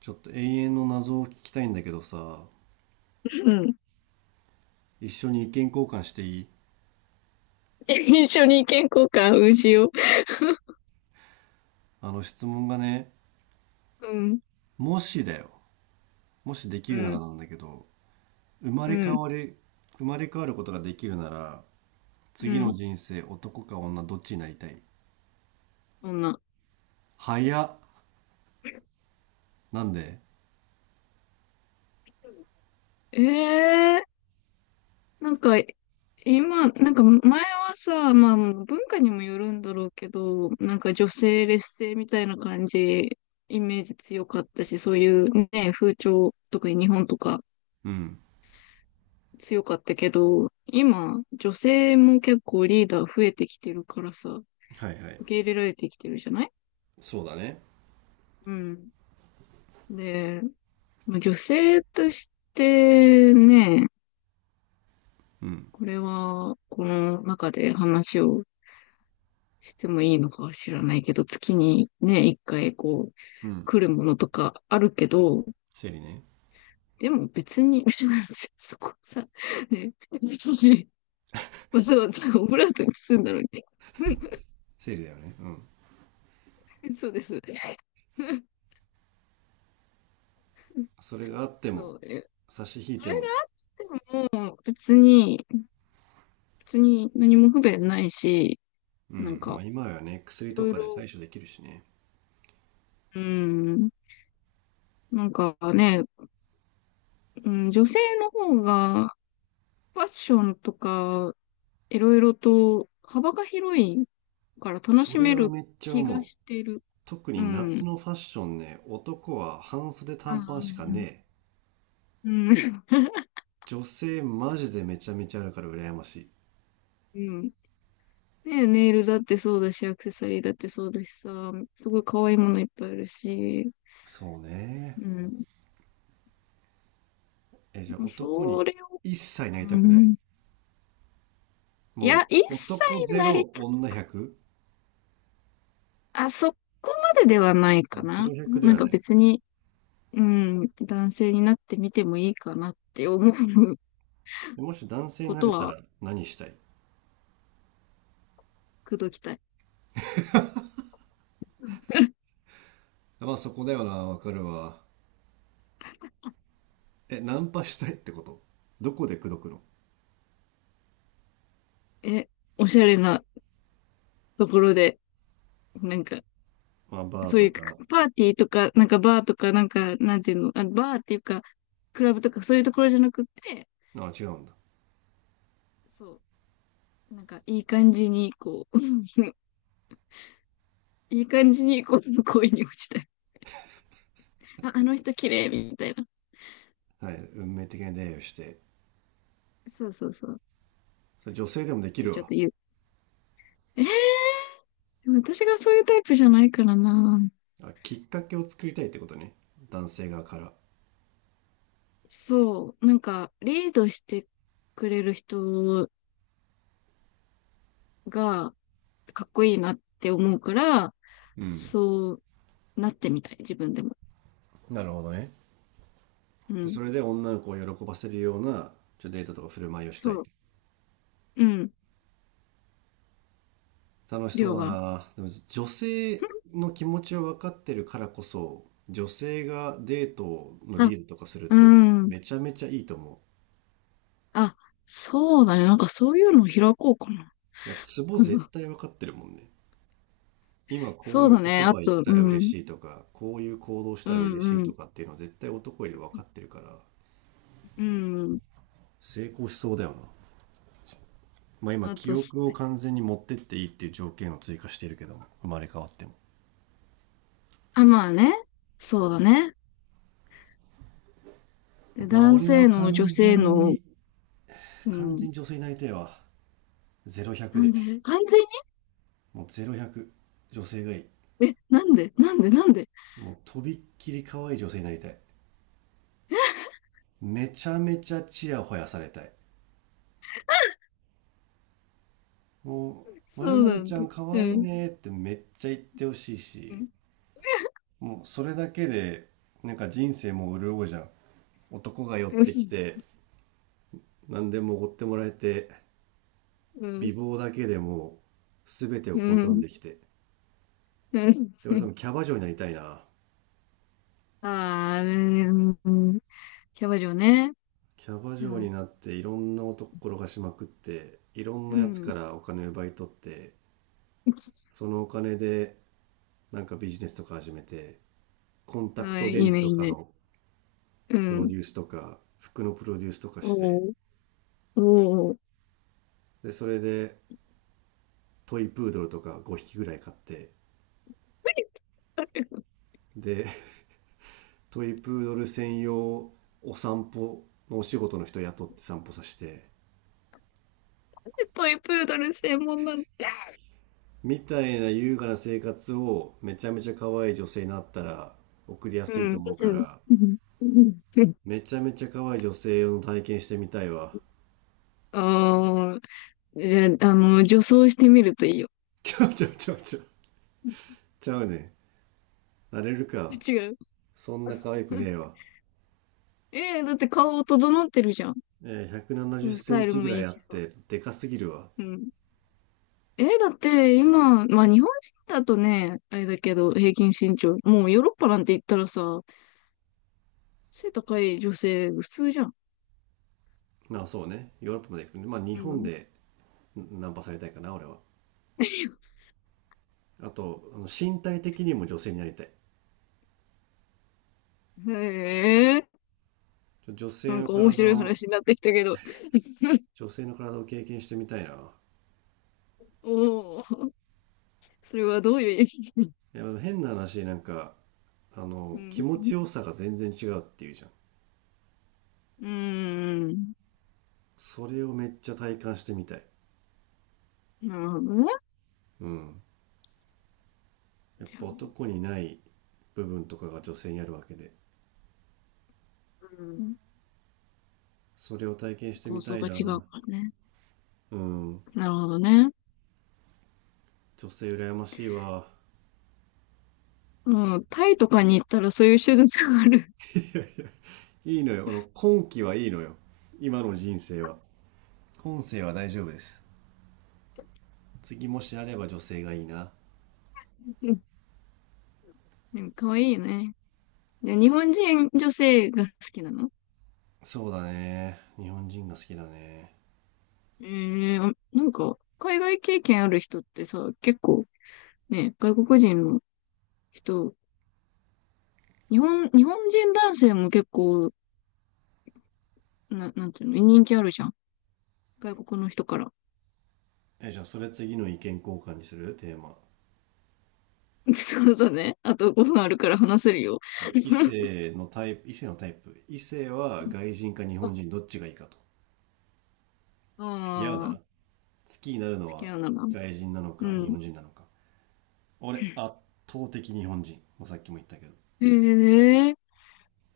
ちょっと永遠の謎を聞きたいんだけどさ、うん。一緒に意見交換していい？ 一緒に意見交換うしよう。あの質問がね、うん、もしだよ。もしできうるならん、なんだけど、生まうれ変ん、わり、生まれ変わることができるなら、う次のん。人生男か女どっちになりたい？そんな。早っ。なんで？ええー、なんか、今、なんか前はさ、まあ文化にもよるんだろうけど、なんか女性劣勢みたいな感じ、イメージ強かったし、そういうね、風潮、特に日本とかうん。強かったけど、今、女性も結構リーダー増えてきてるからさ、はいはい。受け入れられてきてるじゃない？そうだね。うん。で、まあ女性としてね、うん。これは、この中で話をしてもいいのかは知らないけど、月にね、一回こう、うん。来るものとかあるけど、生理ね。でも別に、そこさ、ね、私、わざわざオブラートに包んだのに。生理だよね。うん。そうです。それがあってそも、う。それが差し引いても、あっても、別に何も不便ないし、うなんん。まあか、今はね、い薬とろいかでろ、対処できるしね。うん、なんかね、うん、女性の方がファッションとかいろいろと幅が広いから楽そしれめはるめっちゃ気思がう。してる。特うに夏ん。のファッションね、男は半袖あ短パンしかねあ、え。うん。うん。女性マジでめちゃめちゃあるから羨ましい。うん、ねネイルだってそうだし、アクセサリーだってそうだしさ、すごい可愛いものいっぱいあるし、そうね。うん。え、じゃあ男そにれを、一切なりうたくない。ん、いや、も一う切男ゼなりロた、女100。あ、そこまでではないあ、かゼな。ロ100でなんはかない。別に、うん、男性になってみてもいいかなって思うでもし男性にこなとれたはら何したい？くどきたい。まあそこだよな、わかるわ。え、ナンパしたいってこと？どこで口説くの？え、おしゃれなところで、なんか、まあバーそうというか。パーティーとか、なんかバーとか、なんか、なんていうの、あ、バーっていうか、クラブとかそういうところじゃなくて、あ、違うんだ。そう、なんかいい感じに、こう、いい感じに、こう、恋に落ちたい。あ、あの人綺麗、みたいな。はい。運命的な出会いをして。そうそうそう。それ女性でもでっきてるちょっわ。と言う。えー、でも私がそういうタイプじゃないからな。あ、きっかけを作りたいってことね？男性側から？そう、なんか、リードしてくれる人がかっこいいなって思うから、うん。そうなってみたい、自分でも。なるほどね。うでそん。れで女の子を喜ばせるようなデートとか振る舞いをしたそい？う。うん。楽しりそうょうだは。な。でも女性の気持ちを分かってるからこそ女性がデートのあ、リードとかするうとん。めちゃめちゃいいと思あ、そうだね。なんかそういうのを開こうかな。う。いや、ツボ絶 対分かってるもんね。今こうそういうだね。言あ葉言っと、たらう嬉ん。しいとかこういう行動しうたら嬉しん、いうとん、かっていうのは絶対男より分かってるからうん。成功しそうだよな。まあ、今あ記とす、憶を完全に持ってっていいっていう条件を追加しているけども、生まれ変わっても、あ、まあね。そうだね。で、まあ男俺は性の女完性全の、にう完全ん。に女性になりたいわ。ゼロ1 0 なん0でで、完全もう0100、女性がいい。にえ、なんでなんでなんで？ もうとびっきり可愛い女性になりたい。めちゃめちゃチヤホヤされたい。も う「まそるうまなるちんゃだ。ん可う愛いん。ね」ってめっちゃ言ってほしいうし、ん。もうそれだけでなんか人生もう潤うじゃん。男が寄っうてきん。て、何でもおごってもらえて、う美ん。貌だけでも全てをうコントロールんできて。うん。で、俺多 分キャバ嬢になりたいな。ああ、うん、んキャバ嬢ね。キャバ嬢うん。になっていろんな男転がしまくって、いろんうなやつかん。らお金を奪い取って、そのお金でなんかビジネスとか始めて、コンタクあ、トいレンいズね、いといかね。のうプロデん。ュースとか、服のプロデュースとかして、おお、おお。で、それでトイプードルとか5匹ぐらい買って、で、トイプードル専用お散歩のお仕事の人雇って散歩させて、トイプードル専門なんだ。みたいな優雅な生活をめちゃめちゃ可愛い女性になったら送りやうすいとん。思うから、うん。うん。めちゃめちゃ可愛い女性を体験してみたいわ。ああ、え、女装してみるといいよ。ちゃうちゃうちゃうちゃう。ちゃうね。なれるか。違う。そんな可愛くねえわ。えー、だって顔整ってるじゃん。えー、170セうん、スンタイルチもぐらいいいあっしさ。て、でかすぎるわ。うん。え、だって今、まあ日本人だとね、あれだけど、平均身長、もうヨーロッパなんて言ったらさ、背高い女性普通じゃん。まあそうね。ヨーロッパまで行くとね。まあ日う本ん。でナンパされたいかな、俺は。あと、身体的にも女性になりたい。へえ、ちょ女性なんのか面体白いを、話になってきたけど、女性の体を経験してみたいな。おお、それはどういう意味？いや、変な話、なんか、あうの気ん。持ちよさが全然違うっていうじゃん。うーん。それをめっちゃ体感してみたい。なるほどね。うん。やっじゃあ、ぱ男にない部分とかが女性にあるわけで、うん。それを体験して構みた造いがな。違うからね。うん。なるほどね。女性羨ましいわ。もう、タイとかに行ったらそういう手術がある。い いいのよ。今期はいいのよ。今の人生は。今世は大丈夫です。次もしあれば女性がいいな。うん。でも可愛いいよね。で、日本人女性が好きなの？そうだね、日本人が好きだね。ええ、あ、なんか、海外経験ある人ってさ、結構ね、外国人の人、日本人男性も結構、なんていうの、人気あるじゃん。外国の人から。え、じゃあそれ次の意見交換にするテーマ？ そうだね。あと5分あるから話せるよ。そう、異 性のタイプ、異性のタイプ。異性は外人か日本人あどっちがいいかと。あ付き合うなら。ー、好きになるの付きは合うなら。外人なのうか日ん。本人なのか。俺、圧倒的日本人。もうさっきも言ったけど。へえ、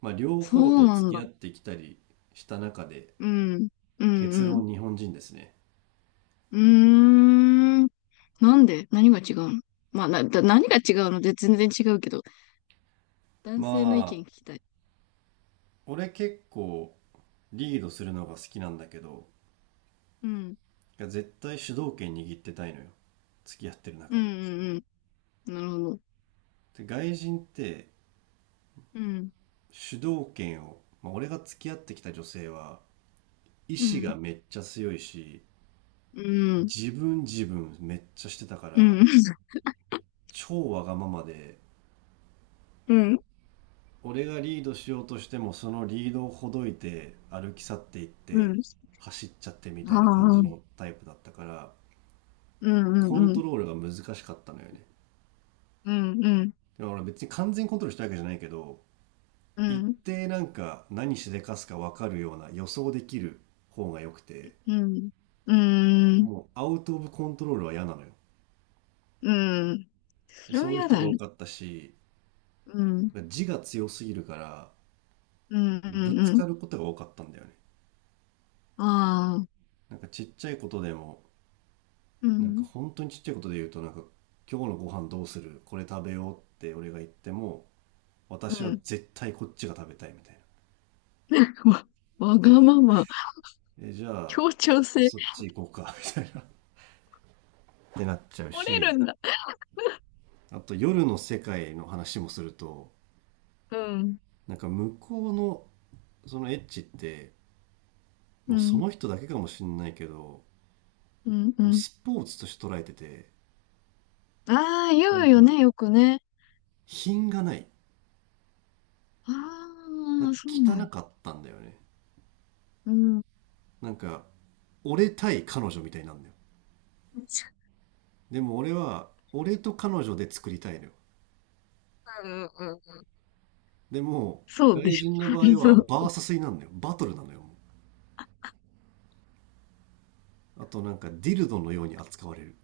まあ、両そ方うとな付んきだ。合ってきたりした中で、うん。うん、結うん。論日本人ですね。うーん。なんで何が違うの？まあ、何が違うので全然違うけど、男ま性の意あ、見聞きたい。俺結構リードするのが好きなんだけど、うん。いや絶対主導権握ってたいのよ。付き合ってるう中んで。うんうん。なるほど。で、外人ってうん。主導権を、まあ、俺が付き合ってきた女性は、意う志がん。めっちゃ強いし、うん。自分自分めっちゃしてたかうら、ん。超わがままで、うん。俺がリードしようとしてもそのリードをほどいて歩き去っていっうてん。走っちゃってみたあいな感じあ。のタイプだったから、うんうんコンうトん。ロールが難しかったのよね。うんうん。でも俺別に完全にコントロールしたわけじゃないけど、う一ん。定なんか何しでかすか分かるような予想できる方が良くて、うん。うん。もうアウト・オブ・コントロールは嫌なのよ。うん。そでれはそういう嫌人だが多ね。かったし、うん。自我強すぎるからうんうんぶつうん。かることが多かったんだよね。ああ。なんかちっちゃいことでも、うなんかん。本当にちっちゃいことで言うと、なんか今日のご飯どうするこれ食べようって俺が言っても、う私はん。絶対こっちが食べたいみたいな。わ、わがえ、まま。えじゃあ協調性。そっち行こうか、みたいな。ってなっちゃう折れし、るんだ。あと夜の世界の話もすると、うん。なんか向こうのそのエッチって、もううそん。の人だけかもしんないけど、うんうもうん。スポーツとして捉えてて、ああ、言なんうよかね、よくね。品がない。あなんあ、かそうな汚んだ。かったんだよね。うん。うなんか俺対彼女みたいになるんだよ。でも俺は俺と彼女で作りたいのよ。んでもそうで外しょ。人の場 合そはう。バーサスになるのよ、バトルなのよ、もう。あとなんかディルドのように扱われる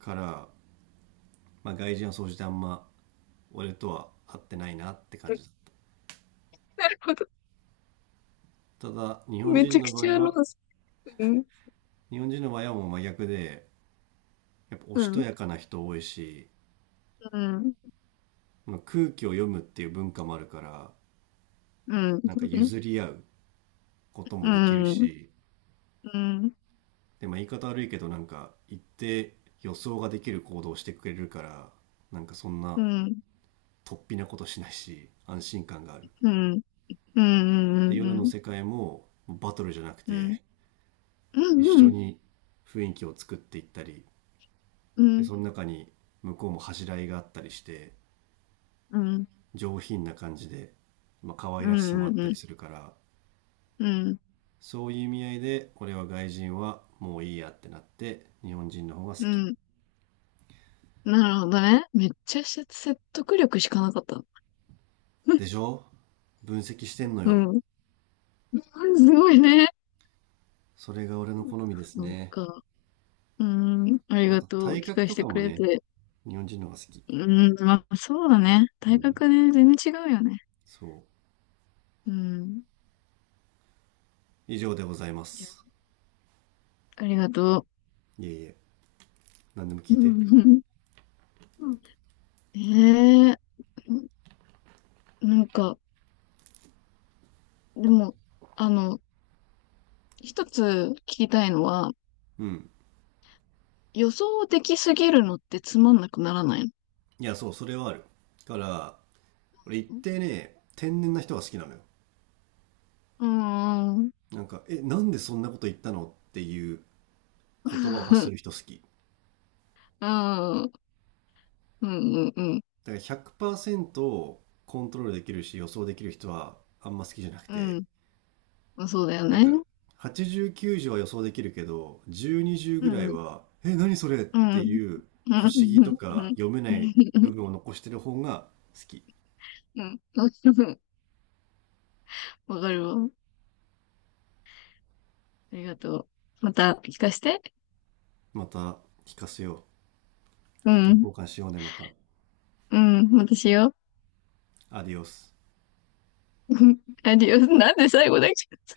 から、まあ、外人は総じてあんま俺とは合ってないなって感じだ。なるほど。ただ日本め人ちゃくの場ち合ゃあの、はうん、もう真逆で、やっぱおうしとん、やかな人多いし、うん、まあ空気を読むっていう文化もあるから、うん、なんそかうね。譲り合うことうもできるん、うん、し、うん、でまあ言い方悪いけどなんか一定予想ができる行動をしてくれるから、なんかそんうなん、突飛なことしないし安心感がある。うん、うん、うでん、夜のうん、世界もバトルじゃなくうん、て、一う緒ん、に雰囲気を作っていったり、うん、うでん、その中に向こうも恥じらいがあったりして、うん、上品な感じで、まあ、可愛らしさもあったりするから、うん、そういう意味合いで俺は外人はもういいやってなって日本人の方が好うき。ん、なるほどね。めっちゃ説得力しかなかった。でしょ？分析してんのうよ。ん。すごいね。それが俺の好みですそうね。か。うん。ありまがたとう。体聞格かせとてかくもれね、て。日本人の方が好き。うん。まあ、そうだね。う大ん。学で全然違うよね。そう。うん。以上でございまじゃす。あ、ありがといえいえ。何でもう。聞いうて。ん、うん、ええ、なんか、でも、あの、一つ聞きたいのは、うん。予想できすぎるのってつまんなくならないの？いや、そう、それはある。だから、俺一定ね、天然な人が好きなのよ。うーん、なんか、え、なんでそんなこと言ったのっていう言葉を 発すうる人好き。ーん、うん、うん、うん、だから100%コントロールできるし予想できる人はあんま好きじゃなくうて、ん、うん、そうだよなんかね。80、90は予想できるけど、10、20うぐらん、いうん、は、え、何それっうん、てうん、いう不う思議とん、うかん、読めない部分を残してる方が好き。うん。 わかるわ。ありがとう。また聞かして。また聞かせようう。意見交ん、換しようね、また。うん、またしよう。アディオス。アディオス。なんで最後だっけ？